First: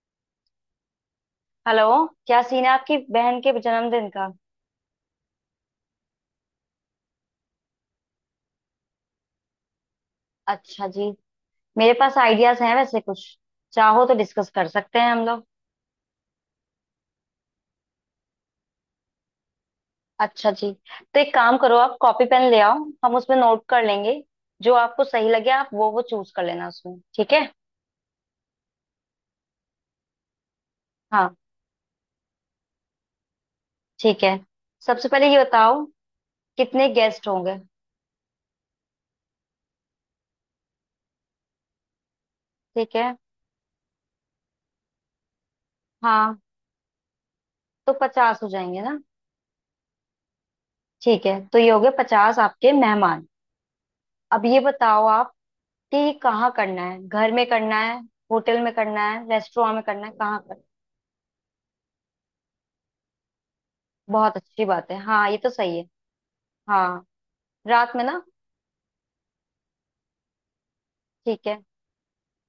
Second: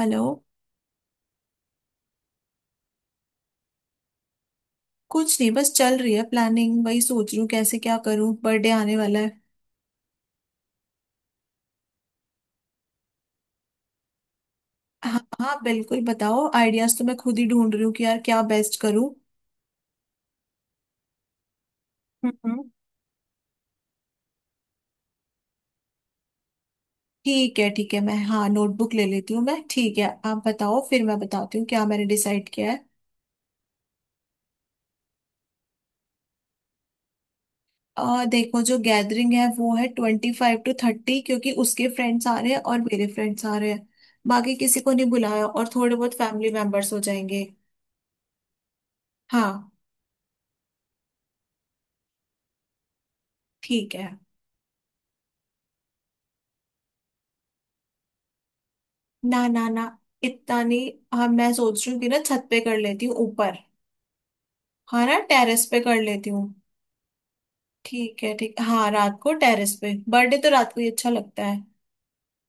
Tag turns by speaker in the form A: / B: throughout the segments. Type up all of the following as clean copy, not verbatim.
A: Hello.
B: Hello, क्या scene है आपकी बहन के जन्मदिन का।
A: कुछ नहीं, बस चल रही है प्लानिंग। वही सोच रही हूँ कैसे क्या करूँ, बर्थडे आने वाला है।
B: अच्छा जी। मेरे पास आइडियाज हैं वैसे कुछ, चाहो तो डिस्कस कर सकते हैं
A: हाँ
B: हम लोग।
A: हाँ, बिल्कुल बताओ, आइडियाज तो मैं खुद ही ढूंढ रही हूँ कि यार क्या बेस्ट करूँ।
B: अच्छा जी, तो एक काम करो आप कॉपी पेन ले
A: हम्म।
B: आओ। हम उसमें नोट कर लेंगे। जो आपको सही लगे आप वो चूज कर लेना उसमें, ठीक है।
A: ठीक है ठीक है, मैं, हाँ, नोटबुक ले लेती हूँ मैं। ठीक है, आप बताओ, फिर मैं
B: हाँ,
A: बताती हूँ क्या मैंने डिसाइड किया है।
B: ठीक है। सबसे पहले ये बताओ कितने गेस्ट होंगे।
A: देखो, जो गैदरिंग है वो है 25 to 30, क्योंकि उसके फ्रेंड्स आ रहे हैं और
B: ठीक
A: मेरे
B: है।
A: फ्रेंड्स आ रहे हैं। बाकी किसी को नहीं बुलाया, और थोड़े बहुत
B: हाँ,
A: फैमिली मेंबर्स हो जाएंगे।
B: तो 50 हो जाएंगे ना।
A: हाँ।
B: ठीक है, तो ये हो गए 50 आपके मेहमान।
A: ठीक है।
B: अब ये बताओ आप कि ये कहाँ करना है, घर में करना है, होटल में करना है,
A: ना ना
B: रेस्टोरेंट
A: ना,
B: में करना है, कहाँ कर।
A: इतना नहीं। हाँ, मैं सोच रही हूँ कि ना छत पे कर लेती हूँ ऊपर।
B: बहुत अच्छी बात है।
A: हाँ ना,
B: हाँ, ये तो
A: टेरेस
B: सही
A: पे
B: है।
A: कर लेती हूँ।
B: हाँ, रात में
A: ठीक
B: ना।
A: है ठीक, हाँ, रात को टेरेस पे, बर्थडे तो रात को ही अच्छा लगता
B: ठीक है।
A: है।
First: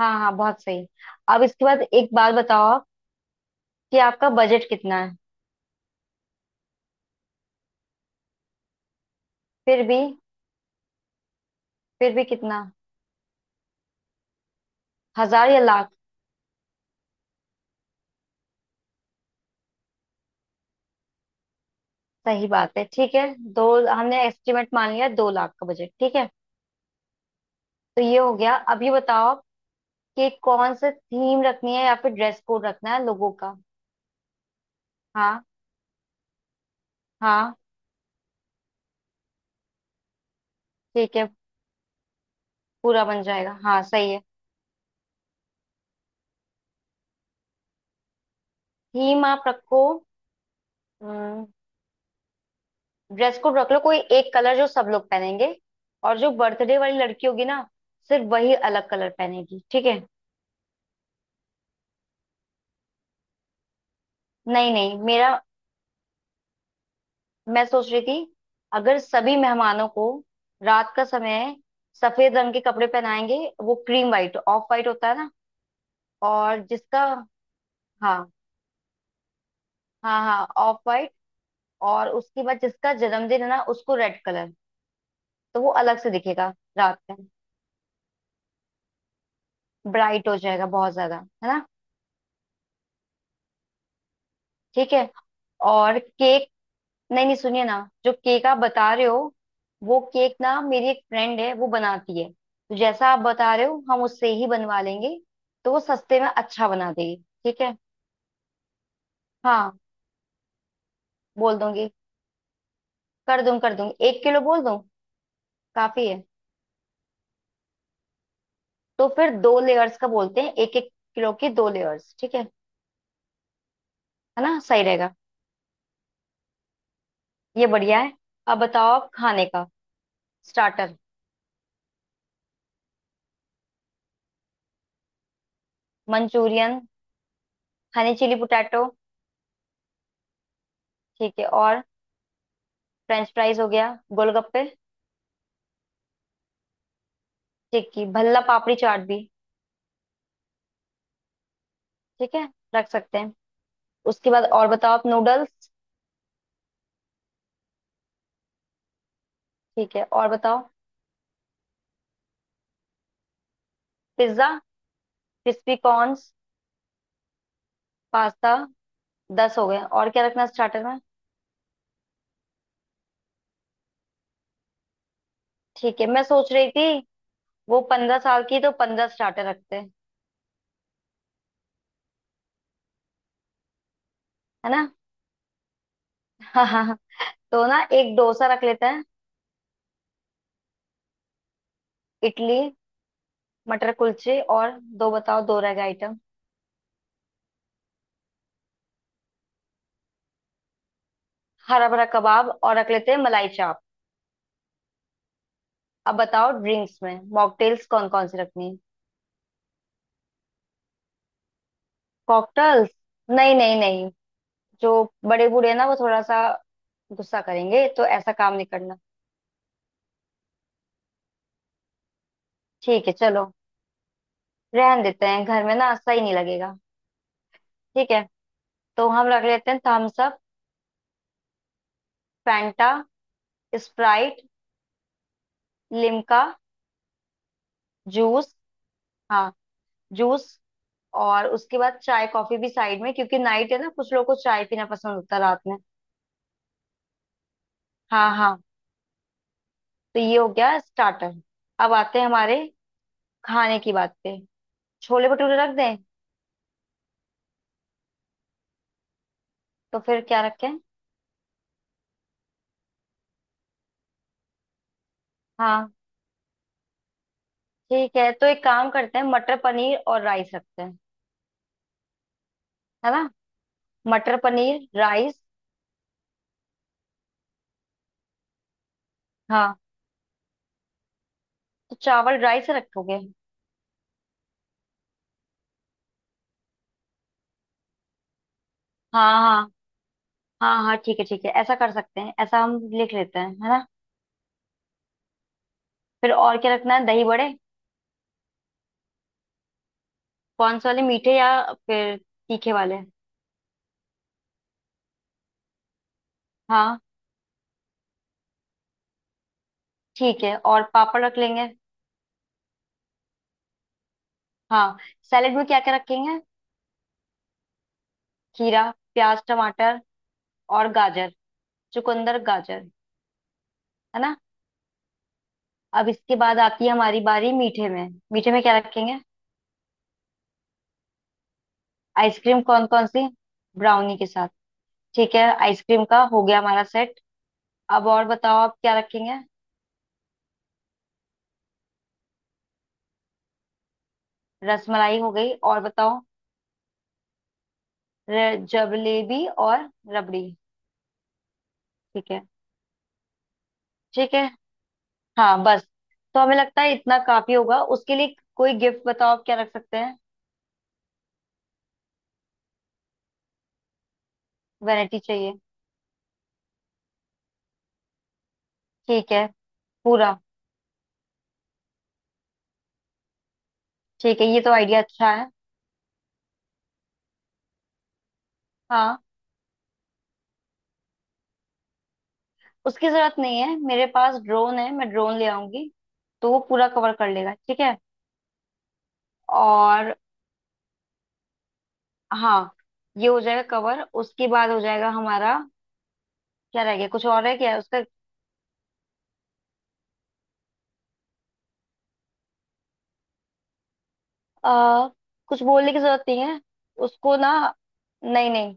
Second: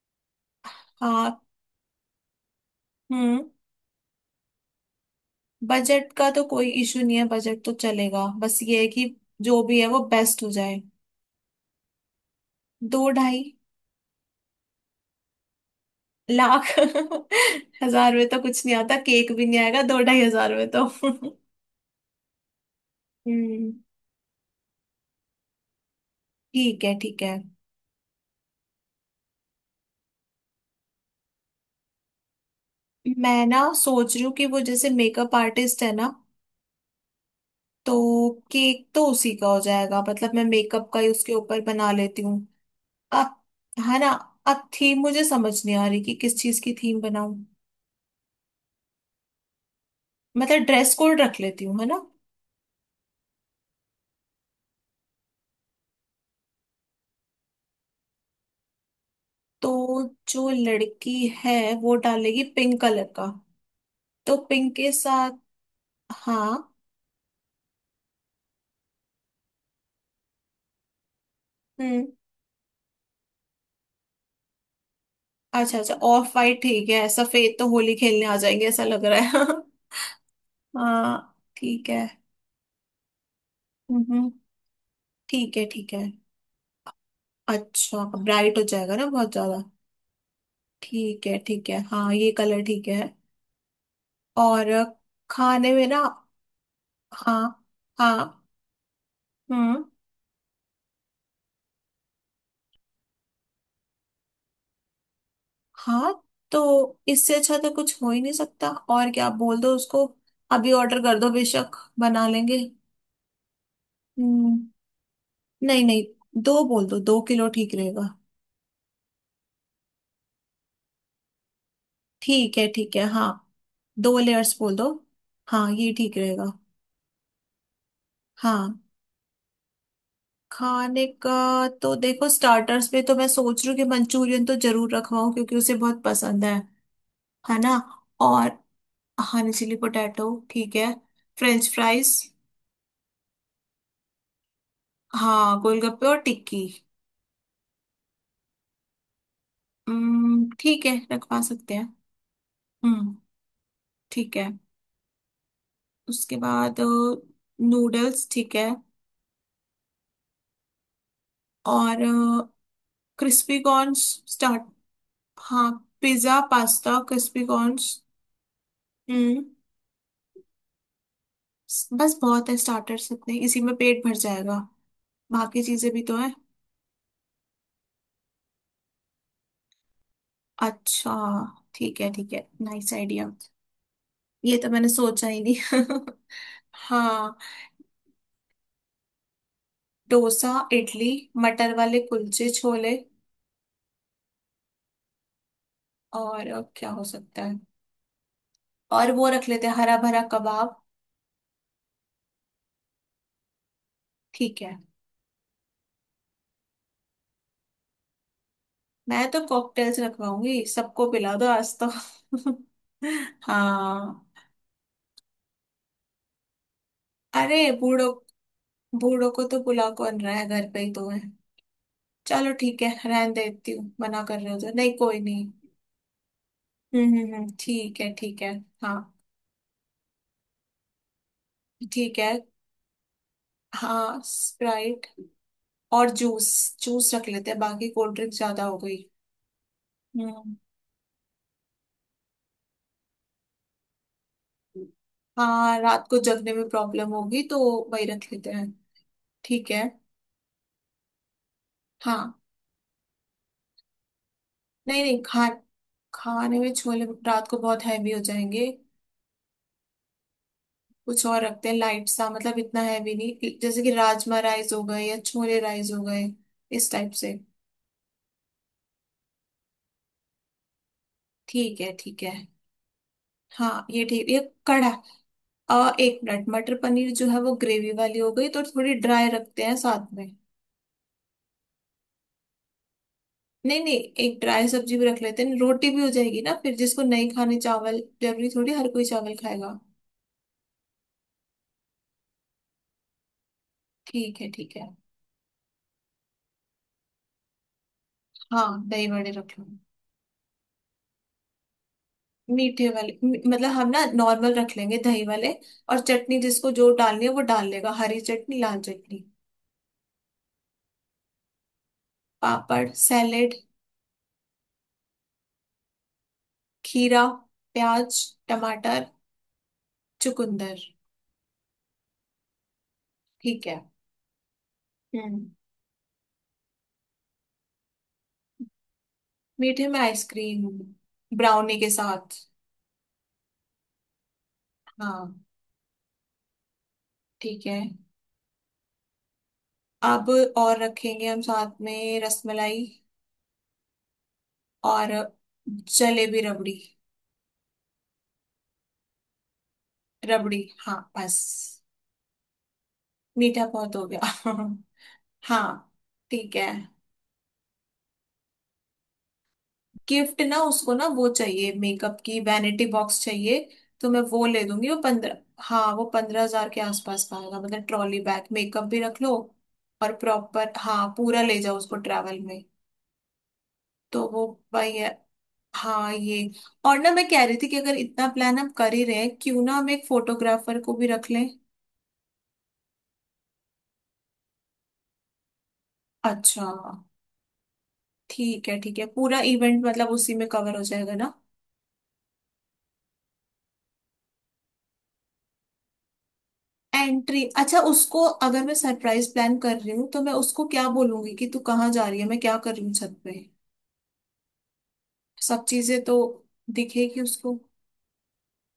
B: हाँ हाँ, बहुत सही।
A: हाँ।
B: अब इसके बाद एक बात बताओ आप
A: हम्म।
B: कि आपका बजट कितना है।
A: बजट का तो कोई इशू नहीं है, बजट तो चलेगा, बस ये है कि जो भी
B: फिर
A: है वो
B: भी,
A: बेस्ट हो जाए।
B: फिर भी कितना,
A: दो ढाई।
B: हजार या लाख।
A: लाख। हजार में तो कुछ नहीं आता, केक भी नहीं आएगा दो ढाई हजार में तो।
B: सही बात है, ठीक है। दो,
A: हम्म।
B: हमने एस्टिमेट मान लिया, 2 लाख का बजट, ठीक है।
A: ठीक है ठीक है।
B: तो ये हो गया। अब ये बताओ आप कि कौन सा थीम रखनी है या फिर ड्रेस कोड रखना है लोगों
A: मैं
B: का।
A: ना सोच रही हूँ कि वो जैसे मेकअप
B: हाँ
A: आर्टिस्ट है ना,
B: हाँ,
A: तो केक तो उसी का हो जाएगा, मतलब मैं मेकअप का ही
B: ठीक है,
A: उसके ऊपर बना लेती हूँ।
B: पूरा बन
A: अब,
B: जाएगा। हाँ,
A: है ना,
B: सही है।
A: अब थीम मुझे समझ नहीं आ रही कि किस चीज की थीम बनाऊं।
B: ही माप रखो।
A: मतलब ड्रेस कोड रख लेती हूँ, है ना।
B: ड्रेस कोड रख लो, कोई एक कलर जो सब लोग पहनेंगे। और जो बर्थडे वाली लड़की होगी ना, सिर्फ वही अलग कलर पहनेगी, ठीक है।
A: तो जो लड़की है वो डालेगी पिंक कलर का, तो
B: नहीं
A: पिंक के
B: नहीं, मेरा,
A: साथ। हाँ।
B: मैं सोच रही थी अगर सभी मेहमानों को, रात का समय,
A: हम्म।
B: सफेद रंग के कपड़े पहनाएंगे। वो क्रीम वाइट, ऑफ वाइट होता है ना।
A: अच्छा अच्छा, ऑफ वाइट
B: और
A: ठीक
B: जिसका,
A: है, सफेद तो होली खेलने
B: हाँ,
A: आ जाएंगे ऐसा लग रहा है।
B: हाँ हाँ, ऑफ वाइट।
A: हाँ। ठीक है।
B: और उसके बाद जिसका जन्मदिन है ना उसको
A: हम्म
B: रेड
A: हम्म,
B: कलर,
A: ठीक
B: तो
A: है
B: वो
A: ठीक
B: अलग
A: है।
B: से दिखेगा रात में।
A: अच्छा, ब्राइट हो जाएगा ना बहुत ज्यादा।
B: ब्राइट हो जाएगा बहुत ज्यादा,
A: ठीक है
B: है ना।
A: ठीक है, हाँ ये कलर ठीक है। और
B: ठीक है।
A: खाने में
B: और
A: ना।
B: केक, नहीं नहीं,
A: हाँ।
B: सुनिए ना, जो
A: हाँ।
B: केक आप बता रहे हो,
A: हम्म।
B: वो केक ना मेरी एक फ्रेंड है, वो बनाती है, तो जैसा आप बता रहे हो हम उससे ही बनवा लेंगे। तो वो
A: हाँ।
B: सस्ते में
A: तो
B: अच्छा बना देगी।
A: इससे अच्छा
B: ठीक
A: तो
B: है,
A: कुछ हो ही नहीं सकता, और क्या, आप बोल दो
B: हाँ,
A: उसको। अभी ऑर्डर कर दो
B: बोल
A: बेशक।
B: दूंगी,
A: बना लेंगे।
B: कर दूंगी, कर दूंगी। एक किलो बोल दूं,
A: हम्म। नहीं
B: काफी है।
A: नहीं, दो बोल दो, 2 किलो ठीक रहेगा।
B: तो फिर 2 लेयर्स का बोलते हैं, 1-1 किलो की 2 लेयर्स, ठीक है।
A: ठीक है ठीक है, हाँ, दो
B: है
A: लेयर्स
B: ना,
A: बोल
B: सही
A: दो।
B: रहेगा।
A: हाँ ये ठीक रहेगा।
B: ये बढ़िया है। अब
A: हाँ।
B: बताओ आप खाने का स्टार्टर।
A: खाने का, तो देखो स्टार्टर्स पे तो मैं सोच रही हूँ कि मंचूरियन तो जरूर रखवाऊँ क्योंकि उसे बहुत पसंद है
B: मंचूरियन,
A: है ना।
B: हनी चिली
A: और,
B: पोटैटो,
A: हाँ, चिली पोटैटो ठीक है।
B: ठीक है।
A: फ्रेंच
B: और
A: फ्राइज।
B: फ्रेंच फ्राइज हो गया, गोलगप्पे,
A: हाँ, गोलगप्पे और टिक्की।
B: ठीक है, भल्ला पापड़ी चाट भी,
A: हम्म, ठीक है, रखवा सकते हैं।
B: ठीक है, रख
A: हम्म।
B: सकते हैं। उसके
A: ठीक है।
B: बाद और बताओ आप, नूडल्स,
A: उसके बाद नूडल्स ठीक है।
B: ठीक है, और बताओ,
A: और क्रिस्पी कॉर्न्स।
B: Pizza,
A: start. हाँ,
B: crispy corns,
A: pizza, pasta, crispy corns.
B: Pasta,
A: हम्म।
B: 10 हो गए, और क्या रखना स्टार्टर में।
A: बस, बहुत है स्टार्टर्स इतने, इसी में पेट भर जाएगा, बाकी चीजें
B: ठीक
A: भी
B: है,
A: तो
B: मैं
A: है।
B: सोच रही थी, वो 15 साल की तो 15 स्टार्टर रखते हैं,
A: अच्छा, ठीक है ठीक है, नाइस आइडिया, ये तो
B: है ना।
A: मैंने सोचा ही नहीं।
B: हाँ हाँ।
A: हाँ।
B: तो ना एक डोसा रख लेते हैं,
A: डोसा, इडली, मटर वाले कुलचे
B: इडली,
A: छोले।
B: मटर कुलचे, और दो बताओ, दो रह गए आइटम।
A: और क्या हो सकता है? और वो रख लेते हैं हरा भरा कबाब।
B: हरा भरा कबाब और रख लेते हैं मलाई चाप।
A: ठीक है।
B: अब बताओ ड्रिंक्स में मॉकटेल्स कौन कौन सी रखनी है।
A: मैं तो कॉकटेल्स रखवाऊंगी, सबको पिला दो आज तो।
B: कॉकटेल्स, नहीं नहीं नहीं,
A: हाँ।
B: जो बड़े बूढ़े हैं ना, वो थोड़ा सा गुस्सा
A: अरे
B: करेंगे, तो
A: बूढ़ों।
B: ऐसा काम नहीं करना।
A: बूढ़ों को तो बुला कौन रहा है, घर पे ही तो है। चलो ठीक है,
B: ठीक है,
A: रहने
B: चलो,
A: देती हूँ, मना कर रहे हो तो नहीं,
B: रहन
A: कोई
B: देते हैं,
A: नहीं।
B: घर में ना सही नहीं लगेगा।
A: ठीक
B: ठीक
A: है
B: है।
A: ठीक है। हाँ।
B: तो हम रख लेते हैं थम्स अप,
A: ठीक है।
B: फैंटा,
A: हाँ,
B: स्प्राइट,
A: स्प्राइट। और
B: लिम्का,
A: जूस। जूस रख लेते हैं, बाकी कोल्ड ड्रिंक
B: जूस,
A: ज्यादा हो गई।
B: हाँ,
A: हम्म।
B: जूस। और उसके बाद चाय कॉफी भी साइड में, क्योंकि नाइट है ना, कुछ लोगों को चाय पीना पसंद होता है रात में।
A: हाँ, रात को जगने में प्रॉब्लम होगी तो वही रख
B: हाँ
A: लेते
B: हाँ।
A: हैं। ठीक है।
B: तो ये हो गया स्टार्टर। अब आते हैं
A: हाँ।
B: हमारे खाने की बात पे।
A: नहीं नहीं,
B: छोले
A: खा,
B: भटूरे रख दें।
A: खाने में छोले रात को बहुत हैवी हो जाएंगे।
B: तो फिर क्या रखें।
A: कुछ और रखते हैं लाइट सा, मतलब इतना हैवी नहीं, जैसे कि राजमा राइस हो गए या छोले राइस
B: हाँ,
A: हो गए, इस टाइप से।
B: ठीक है, तो एक काम करते हैं मटर पनीर और राइस रखते हैं,
A: ठीक है ठीक है,
B: है ना।
A: हाँ ये ठीक,
B: मटर
A: ये कड़ा,
B: पनीर राइस।
A: एक मिनट, मटर पनीर जो है वो ग्रेवी वाली हो गई, तो थोड़ी ड्राई रखते
B: हाँ,
A: हैं साथ में।
B: तो चावल राइस रखोगे।
A: नहीं नहीं, एक ड्राई सब्जी भी रख लेते हैं, रोटी भी हो जाएगी ना फिर, जिसको नहीं खाने चावल, जरूरी थोड़ी हर कोई चावल
B: हाँ हाँ,
A: खाएगा।
B: हाँ हाँ, ठीक है ठीक है, ऐसा कर सकते हैं, ऐसा हम लिख लेते हैं है ना।
A: ठीक है ठीक है।
B: फिर और क्या रखना है, दही बड़े,
A: हाँ, दही बड़े रख लो।
B: कौन से वाले, मीठे या फिर तीखे
A: मीठे
B: वाले।
A: वाले, मतलब हम ना नॉर्मल रख लेंगे, दही वाले, और चटनी जिसको जो
B: हाँ,
A: डालनी है वो डाल लेगा, हरी चटनी, लाल चटनी।
B: ठीक है, और पापड़ रख लेंगे।
A: पापड़, सैलेड,
B: हाँ, सैलेड में क्या क्या रखेंगे।
A: खीरा, प्याज,
B: खीरा,
A: टमाटर,
B: प्याज, टमाटर,
A: चुकंदर।
B: और गाजर, चुकंदर गाजर,
A: ठीक है।
B: है ना।
A: हम्म।
B: अब इसके बाद आती है हमारी बारी, मीठे में, मीठे में क्या रखेंगे।
A: मीठे में आइसक्रीम, ब्राउनी के साथ।
B: आइसक्रीम कौन कौन सी, ब्राउनी के साथ, ठीक
A: हाँ।
B: है। आइसक्रीम का हो गया हमारा सेट।
A: ठीक है।
B: अब और बताओ आप क्या रखेंगे।
A: अब और रखेंगे हम साथ में रसमलाई। और
B: रसमलाई हो गई, और बताओ,
A: जलेबी, रबड़ी,
B: जलेबी और रबड़ी।
A: रबड़ी। हाँ बस,
B: ठीक है
A: मीठा बहुत हो
B: ठीक है,
A: गया।
B: हाँ बस।
A: हाँ।
B: तो हमें
A: ठीक है।
B: लगता है इतना काफी होगा। उसके लिए कोई गिफ्ट बताओ आप क्या रख सकते हैं।
A: गिफ्ट ना, उसको ना, वो चाहिए, मेकअप की वैनिटी बॉक्स चाहिए, तो मैं वो ले दूंगी। वो
B: वैरायटी
A: पंद्रह,
B: चाहिए,
A: हाँ, वो 15 हजार के आसपास का आएगा, मतलब ट्रॉली बैग, मेकअप भी रख
B: ठीक
A: लो,
B: है,
A: और
B: पूरा,
A: प्रॉपर, हाँ, पूरा ले जाओ उसको ट्रैवल में। तो
B: ठीक
A: वो,
B: है, ये तो
A: भाई
B: आइडिया
A: है।
B: अच्छा है।
A: हाँ ये। और ना मैं कह रही थी कि अगर इतना प्लान हम कर ही रहे
B: हाँ,
A: हैं, क्यों ना हम एक फोटोग्राफर को भी रख लें।
B: उसकी जरूरत नहीं है, मेरे पास ड्रोन है, मैं ड्रोन ले आऊंगी। तो वो
A: अच्छा।
B: पूरा कवर कर लेगा, ठीक है।
A: ठीक है ठीक है, पूरा इवेंट मतलब
B: और,
A: उसी में कवर हो जाएगा ना।
B: हाँ, ये हो जाएगा कवर, उसके बाद हो जाएगा हमारा, क्या रह गया, कुछ
A: एंट्री,
B: और है क्या
A: अच्छा,
B: उसका।
A: उसको अगर मैं सरप्राइज प्लान कर रही हूँ तो मैं उसको क्या बोलूंगी कि तू कहाँ जा रही है, मैं क्या कर रही हूँ छत पे,
B: आ, कुछ
A: सब
B: बोलने की
A: चीजें तो
B: जरूरत नहीं है
A: दिखेगी
B: उसको ना,
A: उसको।
B: नहीं नहीं,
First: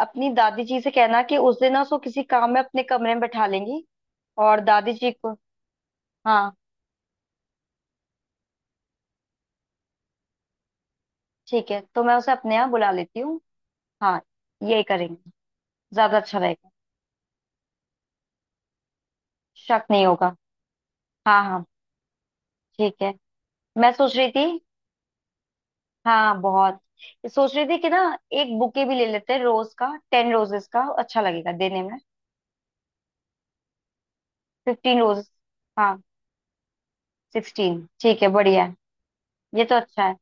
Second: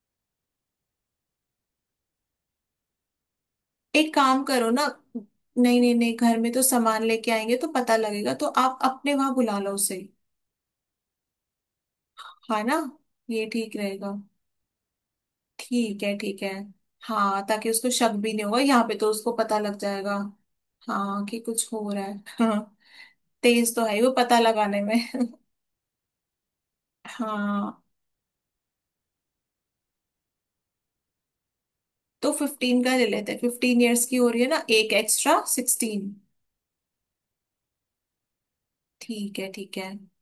B: अपनी दादी जी से कहना कि उस दिन ना उसको किसी काम में अपने कमरे में बैठा लेंगी।
A: एक काम
B: और
A: करो ना।
B: दादी जी को,
A: नहीं नहीं नहीं, घर में
B: हाँ,
A: तो सामान लेके आएंगे तो पता लगेगा, तो आप अपने वहां बुला लो उसे।
B: ठीक है, तो मैं उसे अपने
A: है
B: यहाँ
A: ना,
B: बुला लेती हूँ।
A: ये ठीक रहेगा।
B: हाँ, यही करेंगे,
A: ठीक है
B: ज्यादा अच्छा
A: ठीक है।
B: रहेगा।
A: हाँ, ताकि उसको शक भी नहीं होगा, यहाँ पे तो उसको पता लग
B: शक नहीं
A: जाएगा।
B: होगा।
A: हाँ, कि
B: हाँ हाँ,
A: कुछ हो रहा है। हाँ।
B: ठीक है।
A: तेज तो
B: मैं
A: है ही वो
B: सोच रही
A: पता
B: थी,
A: लगाने में।
B: हाँ हाँ, बहुत सोच रही थी
A: हाँ।
B: कि ना एक बुके भी ले लेते हैं, रोज का, 10 रोजेस का अच्छा लगेगा देने में।
A: तो 15 का ले लेते हैं, 15 years की हो रही है ना, एक
B: 15 रोज,
A: एक्स्ट्रा,
B: हाँ,
A: 16।
B: 16, ठीक है, बढ़िया है,
A: ठीक है
B: ये तो
A: ठीक है।
B: अच्छा है।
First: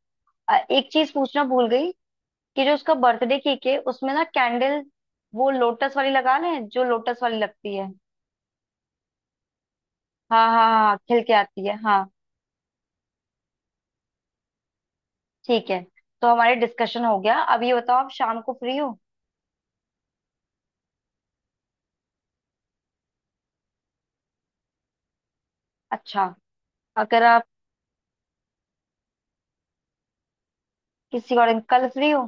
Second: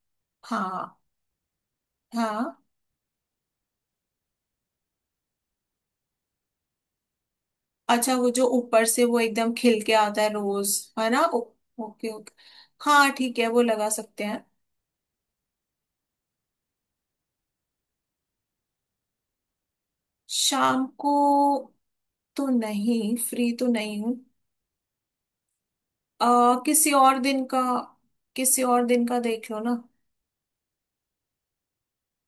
B: एक
A: हाँ।
B: चीज पूछना भूल गई
A: हाँ।
B: कि जो उसका बर्थडे केक है उसमें ना कैंडल, वो लोटस वाली लगा लें, जो लोटस वाली लगती है।
A: अच्छा, वो जो ऊपर से वो एकदम खिल के आता है
B: हाँ हाँ
A: रोज,
B: हाँ,
A: है ना।
B: खिल के आती है, हाँ,
A: ओके ओके, हाँ ठीक है, वो लगा सकते हैं।
B: ठीक है। तो हमारे डिस्कशन हो गया, अब ये बताओ आप शाम को फ्री हो।
A: शाम को तो नहीं, फ्री तो नहीं हूँ।
B: अच्छा,
A: आ किसी और
B: अगर
A: दिन
B: आप
A: का, किसी और दिन का देख लो ना।
B: किसी और दिन, कल फ्री हो,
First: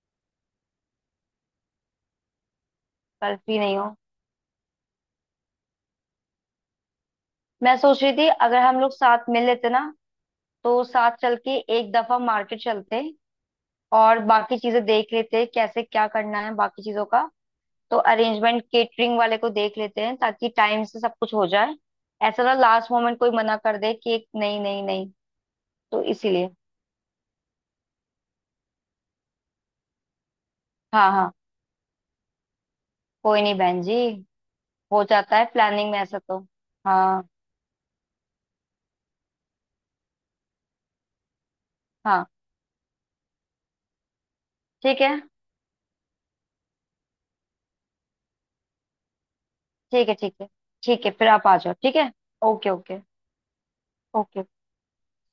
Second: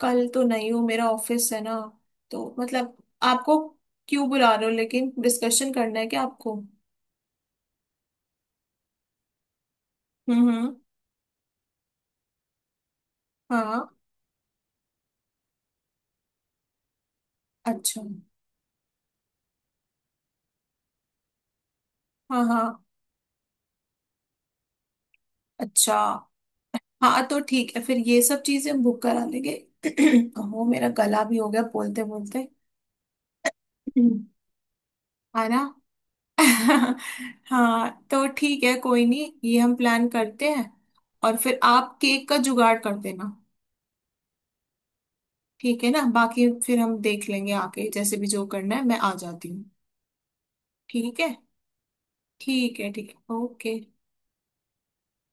A: कल तो नहीं हूँ, मेरा ऑफिस है ना, तो मतलब।
B: कल
A: आपको,
B: फ्री नहीं हो।
A: क्यों बुला रहे हो, लेकिन डिस्कशन करना है क्या आपको?
B: मैं सोच रही थी, अगर हम लोग साथ मिल लेते ना,
A: हम्म हम्म,
B: तो साथ चल के एक दफा मार्केट चलते
A: हाँ।
B: और बाकी चीजें देख लेते हैं, कैसे क्या करना है बाकी चीजों का। तो
A: अच्छा।
B: अरेंजमेंट, केटरिंग वाले को देख लेते हैं, ताकि टाइम से सब कुछ हो जाए।
A: हाँ।
B: ऐसा ना
A: हाँ,
B: लास्ट मोमेंट कोई मना कर दे कि एक, नहीं नहीं नहीं,
A: अच्छा,
B: तो इसीलिए।
A: हाँ तो ठीक है, फिर ये सब चीजें हम बुक करा लेंगे। हो, मेरा
B: हाँ
A: गला
B: हाँ,
A: भी हो गया बोलते बोलते।
B: कोई नहीं बहन जी, हो जाता है
A: है ना।
B: प्लानिंग में ऐसा तो। हाँ
A: हाँ, तो ठीक है, कोई नहीं, ये हम प्लान करते हैं, और फिर आप केक
B: हाँ,
A: का जुगाड़ कर देना।
B: ठीक है,
A: ठीक है ना, बाकी फिर हम देख लेंगे आके, जैसे भी जो करना है, मैं आ जाती हूँ।
B: ठीक है, ठीक है, ठीक है
A: ठीक
B: फिर
A: है
B: आप आ जाओ, ठीक है। ओके
A: ठीक है
B: ओके।
A: ठीक है। ओके।
B: ओके।